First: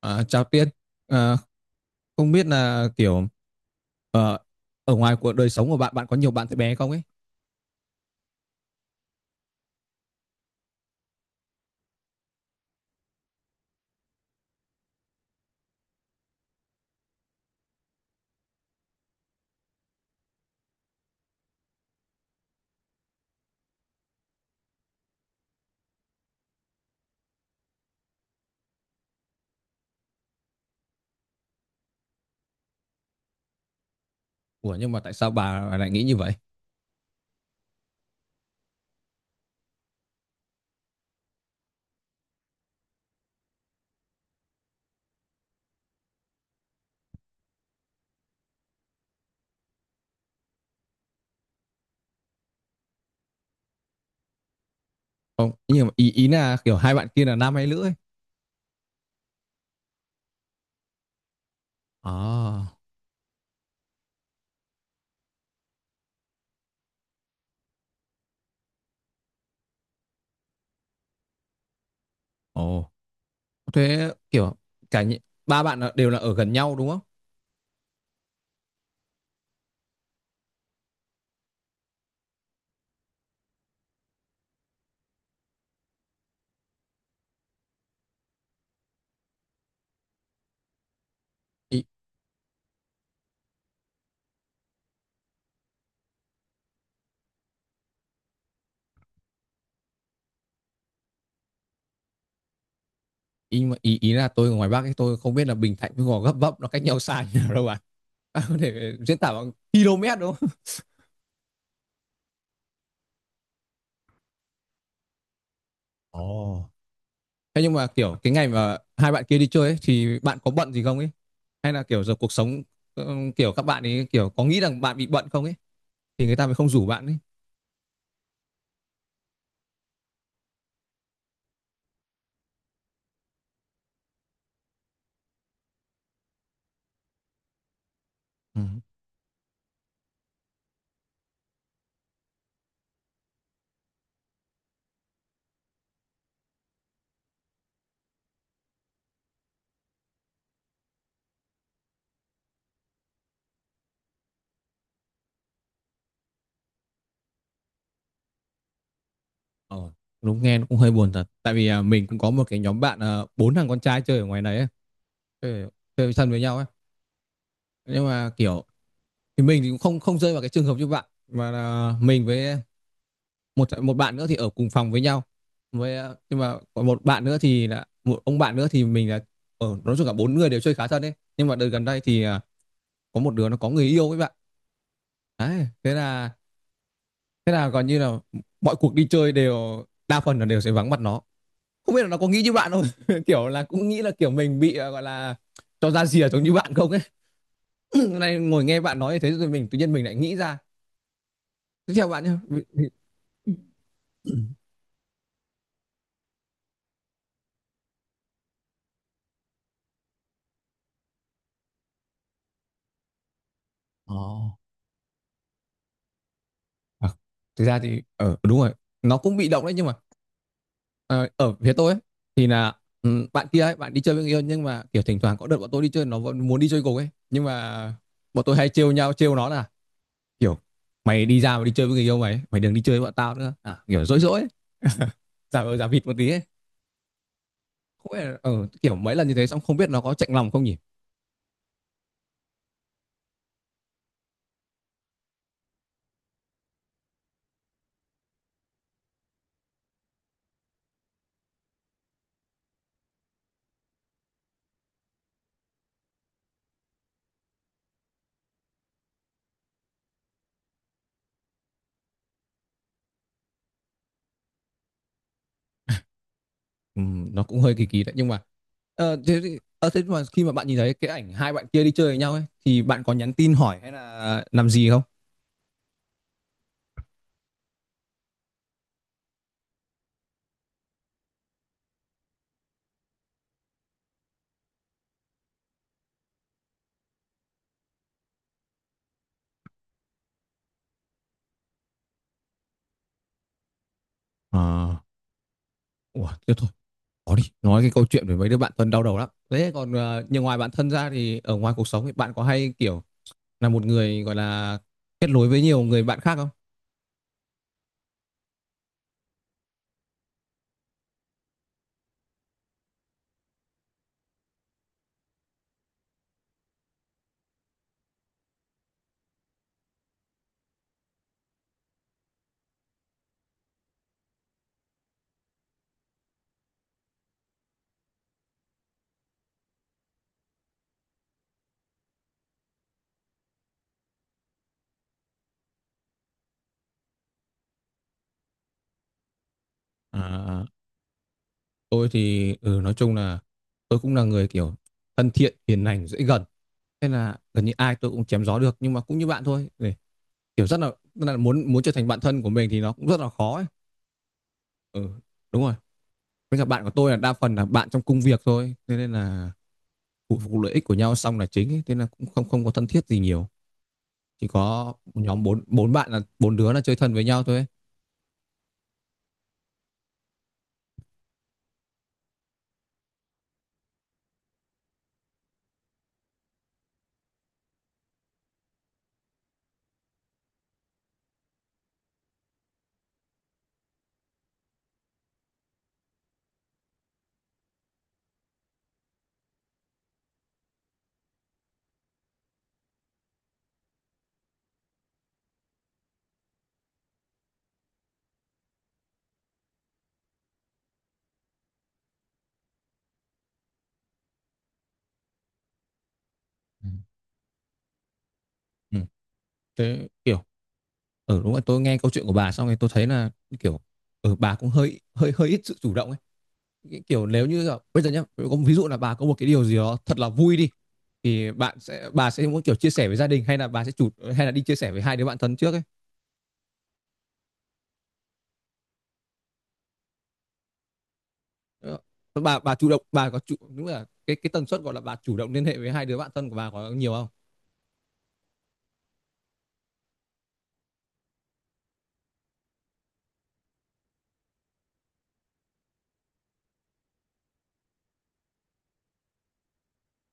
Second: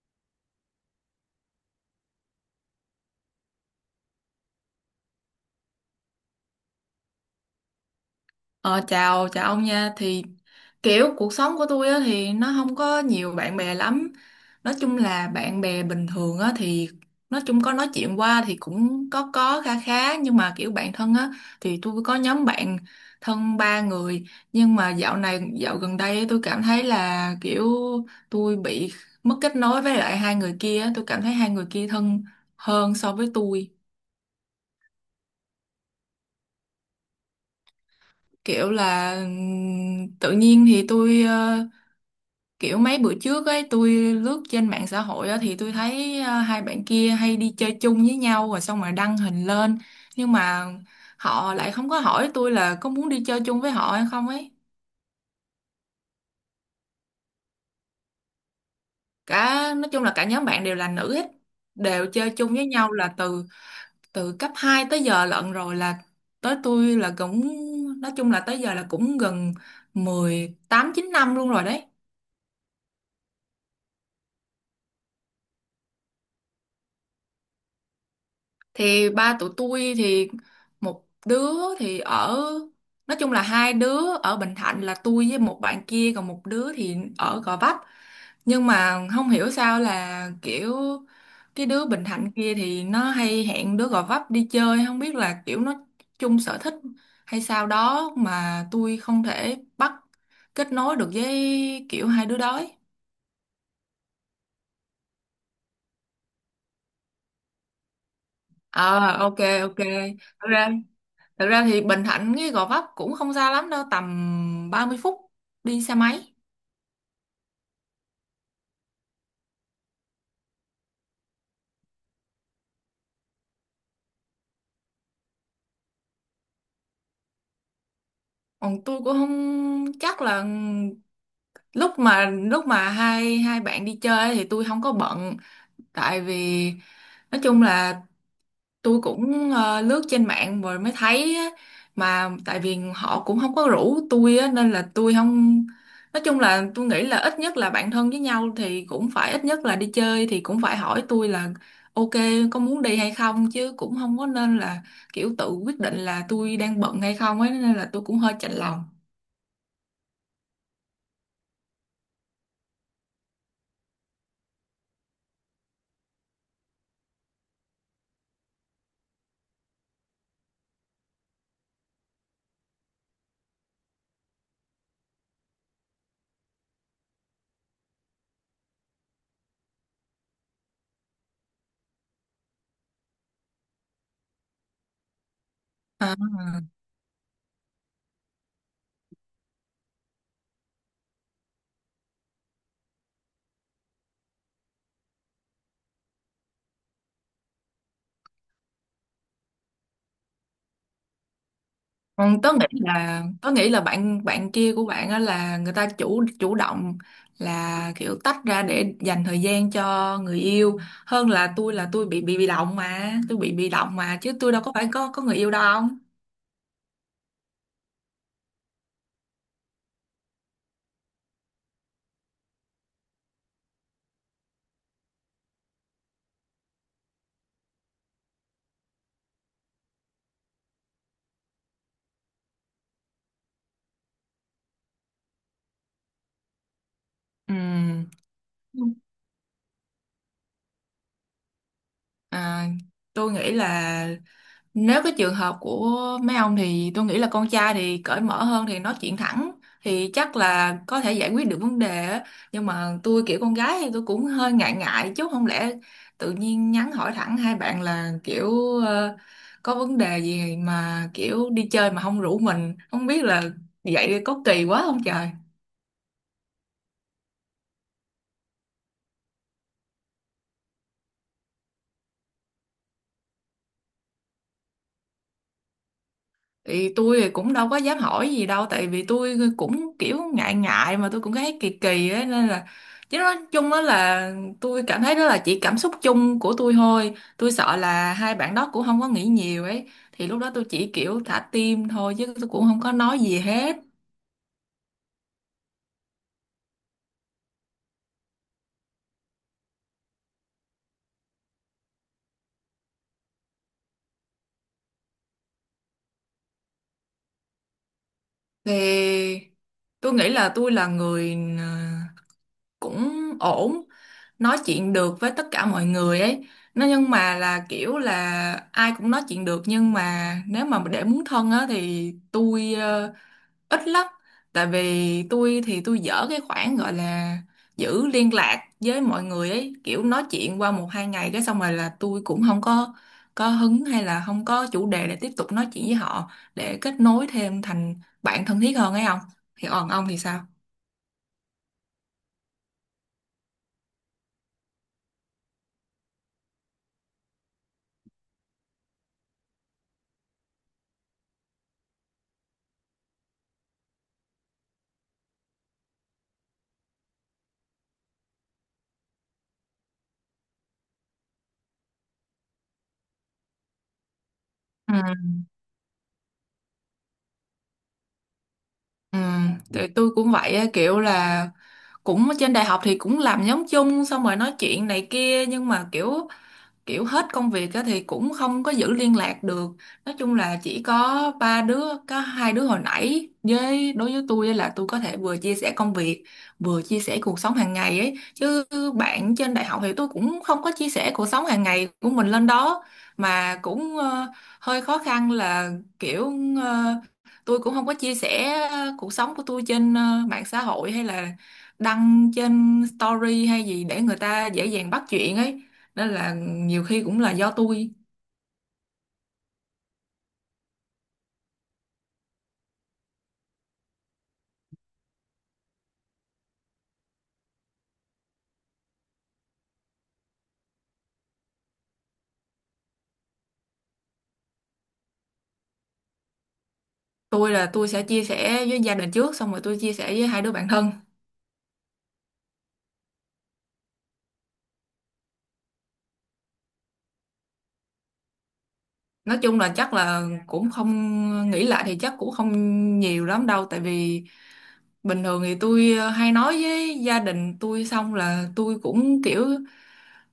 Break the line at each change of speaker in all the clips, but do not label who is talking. Chào Tiên, à, không biết là kiểu ờ, ở ngoài cuộc đời sống của bạn, bạn có nhiều bạn bé không ấy?
Ờ, chào chào ông nha. Thì kiểu cuộc sống của tôi á, thì nó không có nhiều bạn bè lắm. Nói chung là bạn bè bình thường á, thì nói chung có nói chuyện qua thì cũng có kha khá, nhưng mà kiểu bạn thân á thì tôi có nhóm bạn thân ba người. Nhưng mà dạo gần đây tôi cảm thấy là kiểu tôi bị mất kết nối với lại hai người kia á. Tôi cảm thấy hai người kia thân hơn so với tôi.
Ủa nhưng mà tại sao bà lại nghĩ như vậy?
Kiểu là tự nhiên thì kiểu mấy bữa trước ấy tôi lướt trên mạng xã hội á, thì tôi thấy hai bạn kia hay đi chơi chung với nhau rồi xong rồi đăng hình lên, nhưng mà họ lại không có hỏi tôi là có muốn đi chơi chung với họ hay không ấy.
Không, nhưng mà ý ý là kiểu hai bạn kia là nam hay nữ ấy?
Cả nói chung là cả nhóm bạn đều là nữ hết, đều chơi chung với
À,
nhau là từ từ cấp 2 tới giờ lận rồi, là tới tôi là cũng nói chung là tới giờ là cũng gần 18, 19 năm luôn rồi đấy.
ồ, thế kiểu cả nhị- ba bạn đều là ở gần nhau đúng không?
Thì ba tụi tôi thì một đứa thì ở, nói chung là hai đứa ở Bình Thạnh là tôi với một bạn kia, còn một đứa thì ở Gò Vấp. Nhưng mà không hiểu sao là kiểu cái
Ý
đứa Bình Thạnh kia thì nó hay hẹn đứa Gò Vấp đi chơi, không biết là kiểu nó chung sở thích hay sao đó mà tôi không thể bắt kết nối được với kiểu hai đứa đó ấy.
ý mà ý, ý là tôi ở ngoài Bắc ấy, tôi không biết là Bình Thạnh với Gò Gấp Vấp nó cách nhau xa như nào đâu bạn. Bạn có thể
Ờ,
diễn tả
ok,
bằng
ok.
km đúng không?
Thật ra Thật ra thì Bình Thạnh cái Gò Vấp cũng không xa lắm đâu, tầm 30 phút đi xe máy.
Ồ. Thế nhưng mà kiểu cái ngày mà hai bạn kia đi chơi ấy, thì bạn có bận gì không ấy? Hay là kiểu giờ cuộc sống kiểu các bạn ấy kiểu có nghĩ rằng bạn bị bận không ấy thì người ta mới không rủ bạn ấy.
Còn tôi cũng không chắc là lúc mà hai hai bạn đi chơi ấy thì tôi không có bận, tại vì nói chung là
Ừ.
tôi cũng lướt trên mạng rồi mới thấy á, mà tại vì họ cũng không có rủ tôi á, nên là tôi không, nói chung là tôi nghĩ là ít nhất là bạn thân với nhau thì cũng phải ít nhất là đi chơi thì cũng phải hỏi tôi là ok có muốn đi hay không chứ, cũng không có, nên là kiểu tự quyết định là tôi đang bận hay không ấy, nên là tôi cũng hơi chạnh lòng.
Ờ, đúng nghe nó cũng hơi buồn thật. Tại vì mình cũng có một cái nhóm bạn à, bốn thằng con trai chơi ở ngoài đấy ấy, chơi, chơi thân với nhau ấy. Nhưng mà kiểu thì mình thì cũng không không rơi vào cái trường hợp như bạn mà là mình với một một bạn nữa thì ở cùng phòng với nhau với nhưng mà còn một bạn nữa thì là một ông bạn nữa thì mình là ở nói chung cả bốn người đều chơi khá thân ấy, nhưng mà đợt gần đây thì có một đứa nó có người yêu với bạn đấy. Thế
À.
là thế là gần như là mọi cuộc đi chơi đều đa phần là đều sẽ vắng mặt nó. Không biết là nó có nghĩ như bạn không, kiểu là cũng nghĩ là kiểu mình bị gọi là cho ra rìa giống như bạn không ấy. Này ngồi nghe bạn nói như thế rồi mình tự nhiên mình lại nghĩ ra. Tiếp theo bạn
Ừ, tớ
nhé.
nghĩ là tớ nghĩ là bạn bạn kia của bạn á là người ta chủ chủ động, là kiểu tách ra để dành thời gian cho người yêu, hơn là tôi bị động, mà tôi bị động
Ồ.
mà, chứ tôi
Oh.
đâu có phải có người yêu đâu không.
À, thực ra thì đúng rồi, nó cũng bị động đấy nhưng mà Ờ, ở phía tôi ấy, thì là bạn kia ấy, bạn đi chơi với người yêu nhưng mà kiểu thỉnh thoảng có đợt bọn tôi đi chơi nó vẫn muốn đi chơi cùng ấy, nhưng mà bọn tôi hay trêu nhau, trêu nó là kiểu mày đi ra mà đi chơi với người yêu mày ấy, mày đừng đi chơi với bọn tao nữa à, kiểu dỗi dỗi ấy, giả vờ giả vịt một tí ấy. Không biết là,
Ừ.
kiểu mấy lần như thế xong không biết nó có chạnh lòng không nhỉ.
À, tôi nghĩ là nếu cái trường hợp của mấy ông thì tôi nghĩ là con trai thì cởi mở hơn thì nói chuyện thẳng thì chắc là có thể giải quyết được vấn đề á. Nhưng mà tôi kiểu con gái thì tôi cũng hơi ngại ngại, chứ không lẽ tự nhiên nhắn hỏi thẳng hai bạn là kiểu ờ, có vấn đề gì mà kiểu đi chơi mà không rủ mình, không biết là vậy có kỳ quá không trời.
Ừ, nó cũng hơi kỳ kỳ đấy, nhưng mà thế mà khi mà bạn nhìn thấy cái ảnh hai bạn kia đi chơi với nhau ấy thì bạn có nhắn tin hỏi hay là làm gì không?
Thì tôi thì cũng đâu có dám hỏi gì đâu, tại vì tôi cũng kiểu ngại ngại mà tôi cũng thấy kỳ kỳ ấy, nên là, chứ nói chung đó là, tôi cảm thấy đó là chỉ cảm xúc chung của tôi thôi, tôi sợ là hai bạn đó cũng không có nghĩ nhiều ấy, thì lúc đó tôi chỉ kiểu thả tim thôi chứ tôi cũng không có nói gì hết.
À, ủa, thế thôi. Có đi, nói cái câu chuyện về mấy đứa bạn thân đau đầu lắm. Thế còn nhưng ngoài bạn thân ra thì ở ngoài cuộc sống thì bạn có hay kiểu là một người gọi là kết nối với nhiều người bạn khác không?
Thì tôi nghĩ là tôi là người cũng ổn, nói chuyện được với tất cả mọi người ấy. Nó nhưng mà là kiểu là ai cũng nói chuyện được, nhưng mà nếu mà để muốn thân á thì tôi ít lắm, tại vì tôi thì tôi dở cái khoản gọi là giữ liên lạc với mọi người ấy, kiểu nói chuyện qua 1, 2 ngày cái xong rồi là tôi cũng không có hứng hay là không có chủ đề để tiếp tục nói chuyện với họ, để kết nối thêm thành bạn thân thiết hơn ấy, không. Thì còn ông thì sao?
À, tôi thì nói chung là tôi cũng là người kiểu thân thiện, hiền lành, dễ gần. Thế là gần như ai tôi cũng chém gió được, nhưng mà cũng như bạn thôi. Để, kiểu rất là muốn muốn trở thành bạn thân của mình thì nó cũng rất là khó ấy. Ừ, đúng rồi. Với cả bạn của tôi là đa phần là bạn trong công việc thôi. Thế nên là phụ phục lợi ích của nhau xong là chính ấy. Thế nên là cũng không không có thân thiết gì nhiều. Chỉ có một nhóm bốn bốn bạn là bốn đứa là chơi thân với nhau thôi ấy.
Ừ, tụi tôi cũng vậy á, kiểu là cũng ở trên đại học thì cũng làm nhóm chung xong rồi nói chuyện này kia, nhưng mà kiểu kiểu hết công việc á, thì cũng không có giữ liên lạc được. Nói chung là chỉ có ba đứa, có hai đứa hồi nãy với đối với tôi á, là tôi có thể vừa chia sẻ công việc vừa chia sẻ cuộc sống hàng ngày ấy. Chứ bạn trên đại học thì tôi cũng không có chia sẻ cuộc sống hàng ngày của mình lên đó. Mà cũng hơi khó khăn là kiểu ờ, tôi cũng không có chia sẻ cuộc sống của tôi trên mạng xã hội hay là đăng trên story hay gì để người ta dễ dàng bắt chuyện ấy, nên là nhiều
Ừ.
khi cũng là do tôi.
Ừ. Thế kiểu ở đúng là tôi nghe câu chuyện của bà xong rồi tôi thấy là kiểu ở bà cũng hơi hơi hơi ít sự chủ động ấy. Cái kiểu nếu như là, bây giờ nhá, có ví dụ là bà có một cái điều gì đó thật là vui đi thì bạn sẽ bà sẽ muốn kiểu chia sẻ với gia đình hay là bà sẽ chủ hay là đi chia sẻ với hai đứa bạn thân trước ấy?
Tôi là tôi sẽ chia sẻ với gia đình trước xong rồi tôi chia sẻ với hai đứa bạn thân.
Ờ, bà chủ động bà có chủ đúng là cái tần suất gọi là bà chủ động liên hệ với hai đứa bạn thân của bà có nhiều không?
Nói chung là chắc là cũng không, nghĩ lại thì chắc cũng không nhiều lắm đâu, tại vì bình thường thì tôi hay nói với gia đình tôi xong là tôi cũng kiểu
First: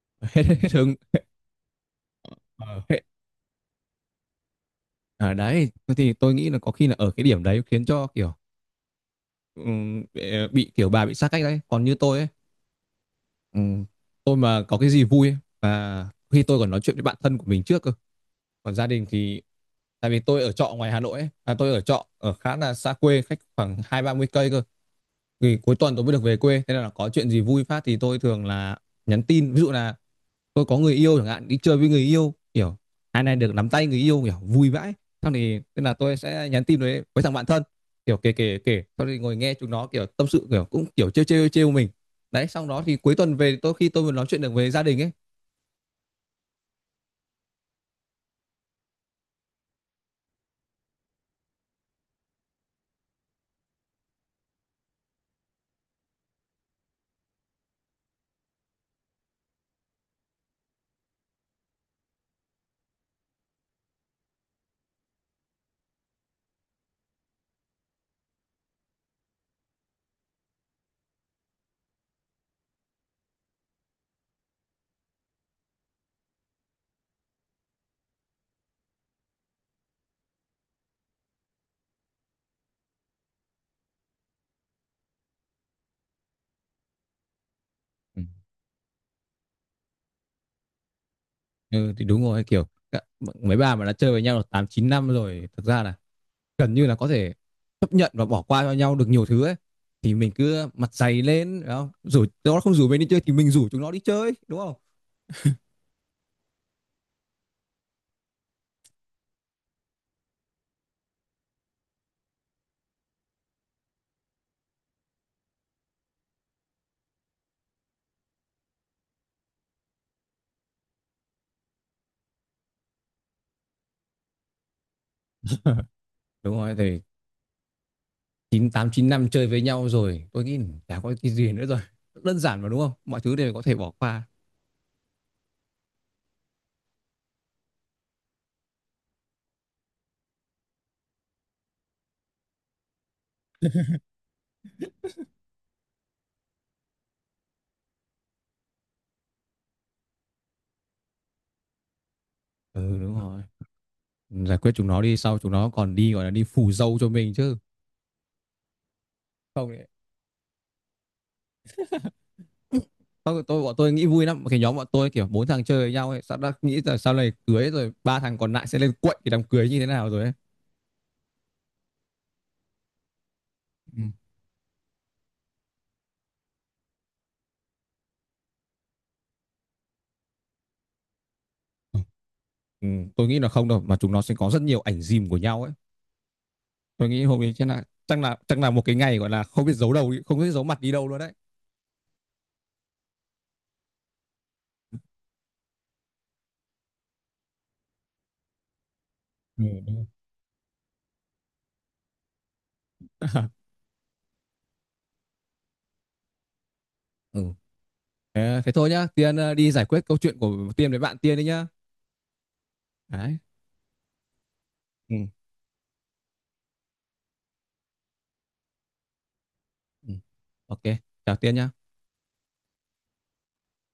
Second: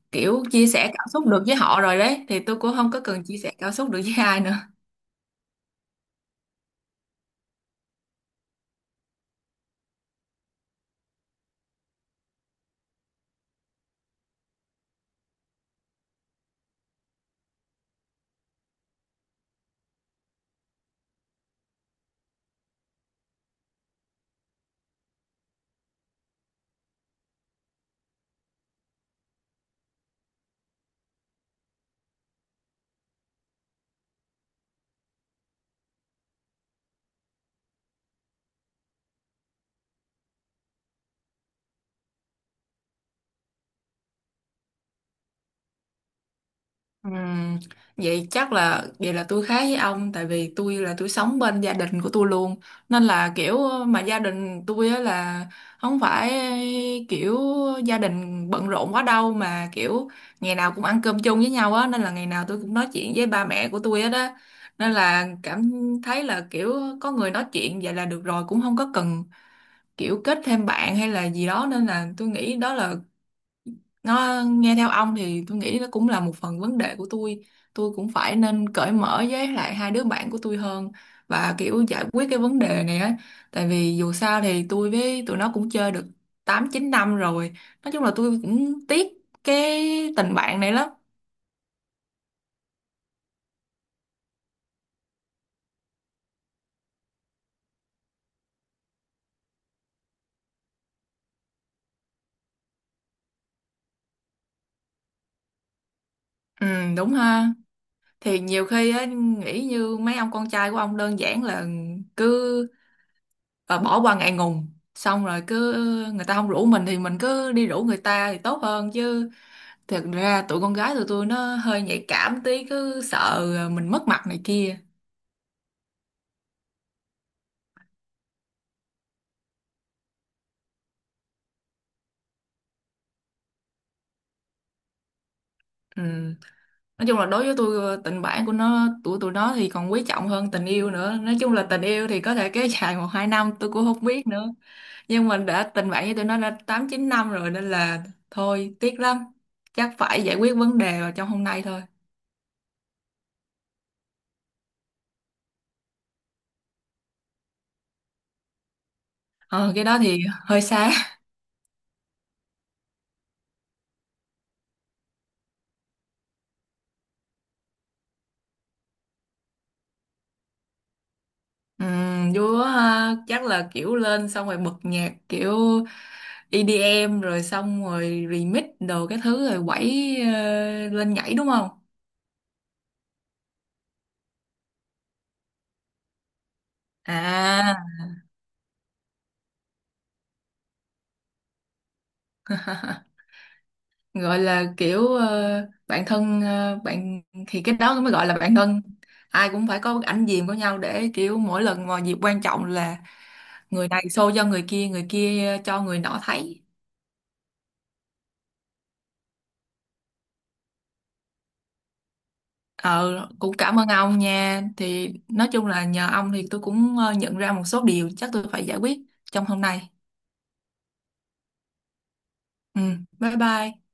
kiểu
hết
chia
hết
sẻ
hứng.
cảm xúc được với họ rồi đấy, thì tôi cũng
Ờ,
không
hết,
có cần chia sẻ cảm xúc được với ai nữa.
ở đấy thì tôi nghĩ là có khi là ở cái điểm đấy khiến cho kiểu bị kiểu bà bị xa cách đấy. Còn như tôi ấy, ừm, tôi mà có cái gì vui ấy, và khi tôi còn nói chuyện với bạn thân của mình trước cơ. Còn gia đình thì tại vì tôi ở trọ ngoài Hà Nội ấy, à, tôi ở trọ ở khá là xa quê, cách khoảng hai ba mươi cây cơ, thì cuối tuần tôi mới được về quê. Thế nên là có chuyện gì vui phát thì tôi thường là nhắn tin, ví dụ là tôi có người yêu chẳng hạn, đi chơi với người yêu kiểu hai này được nắm tay người yêu kiểu vui vãi, sau thì tức là tôi sẽ nhắn tin với thằng bạn thân kiểu kể kể kể, sau thì ngồi nghe chúng nó kiểu tâm sự, kiểu cũng kiểu trêu trêu trêu mình đấy, sau đó thì cuối tuần về tôi khi tôi vừa nói chuyện được về gia đình ấy.
Ừm, vậy chắc là vậy là tôi khác với ông, tại vì tôi là tôi sống bên gia đình của tôi luôn, nên là kiểu, mà gia đình tôi á là không phải kiểu gia đình bận rộn quá đâu, mà kiểu ngày nào cũng ăn cơm chung với nhau á, nên là ngày nào tôi cũng nói chuyện với ba mẹ của tôi hết á, nên là cảm thấy là kiểu có người nói chuyện vậy là được rồi, cũng không có cần kiểu kết thêm bạn hay là gì đó. Nên là tôi nghĩ đó là, nó nghe theo ông thì tôi nghĩ nó cũng là một phần vấn đề của tôi cũng phải nên cởi mở với lại hai đứa bạn của tôi hơn, và kiểu giải quyết cái vấn đề này á, tại vì dù sao thì tôi với tụi nó cũng chơi được 8, 9 năm rồi. Nói chung là
Ừ.
tôi cũng tiếc cái tình bạn này lắm.
Ừ, thì đúng rồi kiểu mấy bà mà đã chơi với nhau được tám chín năm rồi thực ra là gần như là có thể chấp nhận và bỏ qua cho nhau được nhiều thứ ấy. Thì mình cứ mặt dày lên đúng không, rủ nó, không rủ mình đi chơi thì mình rủ chúng nó đi chơi đúng không?
Ừ đúng ha. Thì nhiều khi á nghĩ như mấy ông con trai của ông, đơn giản là cứ bỏ qua ngại ngùng, xong rồi cứ người ta không rủ mình thì mình cứ đi rủ người ta thì tốt hơn chứ. Thật ra tụi con gái tụi tôi nó hơi nhạy cảm tí, cứ sợ mình mất mặt này kia.
Đúng rồi thì chín tám chín năm chơi với nhau rồi, tôi nghĩ chả có cái gì nữa rồi. Đơn giản mà đúng không? Mọi thứ đều có thể bỏ qua.
Ừ. Nói chung là đối với tôi tình bạn của nó tụi tụi nó thì còn quý trọng hơn tình yêu nữa. Nói chung là tình yêu thì có thể kéo dài 1, 2 năm tôi cũng không biết nữa. Nhưng mình đã tình bạn với tụi nó đã 8, 9 năm rồi nên là thôi tiếc lắm. Chắc phải giải quyết vấn đề vào trong hôm nay thôi.
Ừ đúng rồi. Giải quyết chúng nó đi, sau chúng nó còn đi gọi là đi phủ dâu cho mình chứ. Không
Ờ cái
ấy.
đó thì hơi xa.
Tôi, bọn tôi nghĩ vui lắm, cái nhóm bọn tôi kiểu bốn thằng chơi với nhau ấy, sao đã nghĩ là sau này cưới rồi ba thằng còn lại sẽ lên quậy cái đám cưới như thế nào rồi ấy.
Ừ, vui quá ha. Chắc là kiểu
Ừ.
lên xong rồi bật nhạc kiểu EDM rồi xong rồi remix đồ cái thứ rồi quẩy lên nhảy đúng không?
Ừ, tôi nghĩ là không đâu mà chúng nó sẽ có rất nhiều ảnh dìm của nhau ấy. Tôi nghĩ hôm nay chắc
À.
là chắc là chắc là một cái ngày gọi là không biết giấu đầu không biết giấu mặt đi đâu luôn đấy.
Gọi là kiểu ờ, bạn thân ờ, bạn thì cái đó mới gọi là bạn thân. Ai
Ừ,
cũng phải có ảnh diệm của nhau để kiểu mỗi lần mà dịp quan trọng là người này show cho người kia cho người nọ thấy.
ừ. Ờ, thế thôi nhá, Tiên, đi giải quyết câu chuyện của Tiên với bạn Tiên đi nhá.
Ờ,
Đấy,
cũng cảm ơn ông nha. Thì
ừ.
nói chung là nhờ ông thì tôi cũng nhận ra một số điều, chắc tôi phải giải quyết trong hôm nay.
Ừ. Ok, chào Tiên nhá.
Ừ, bye bye.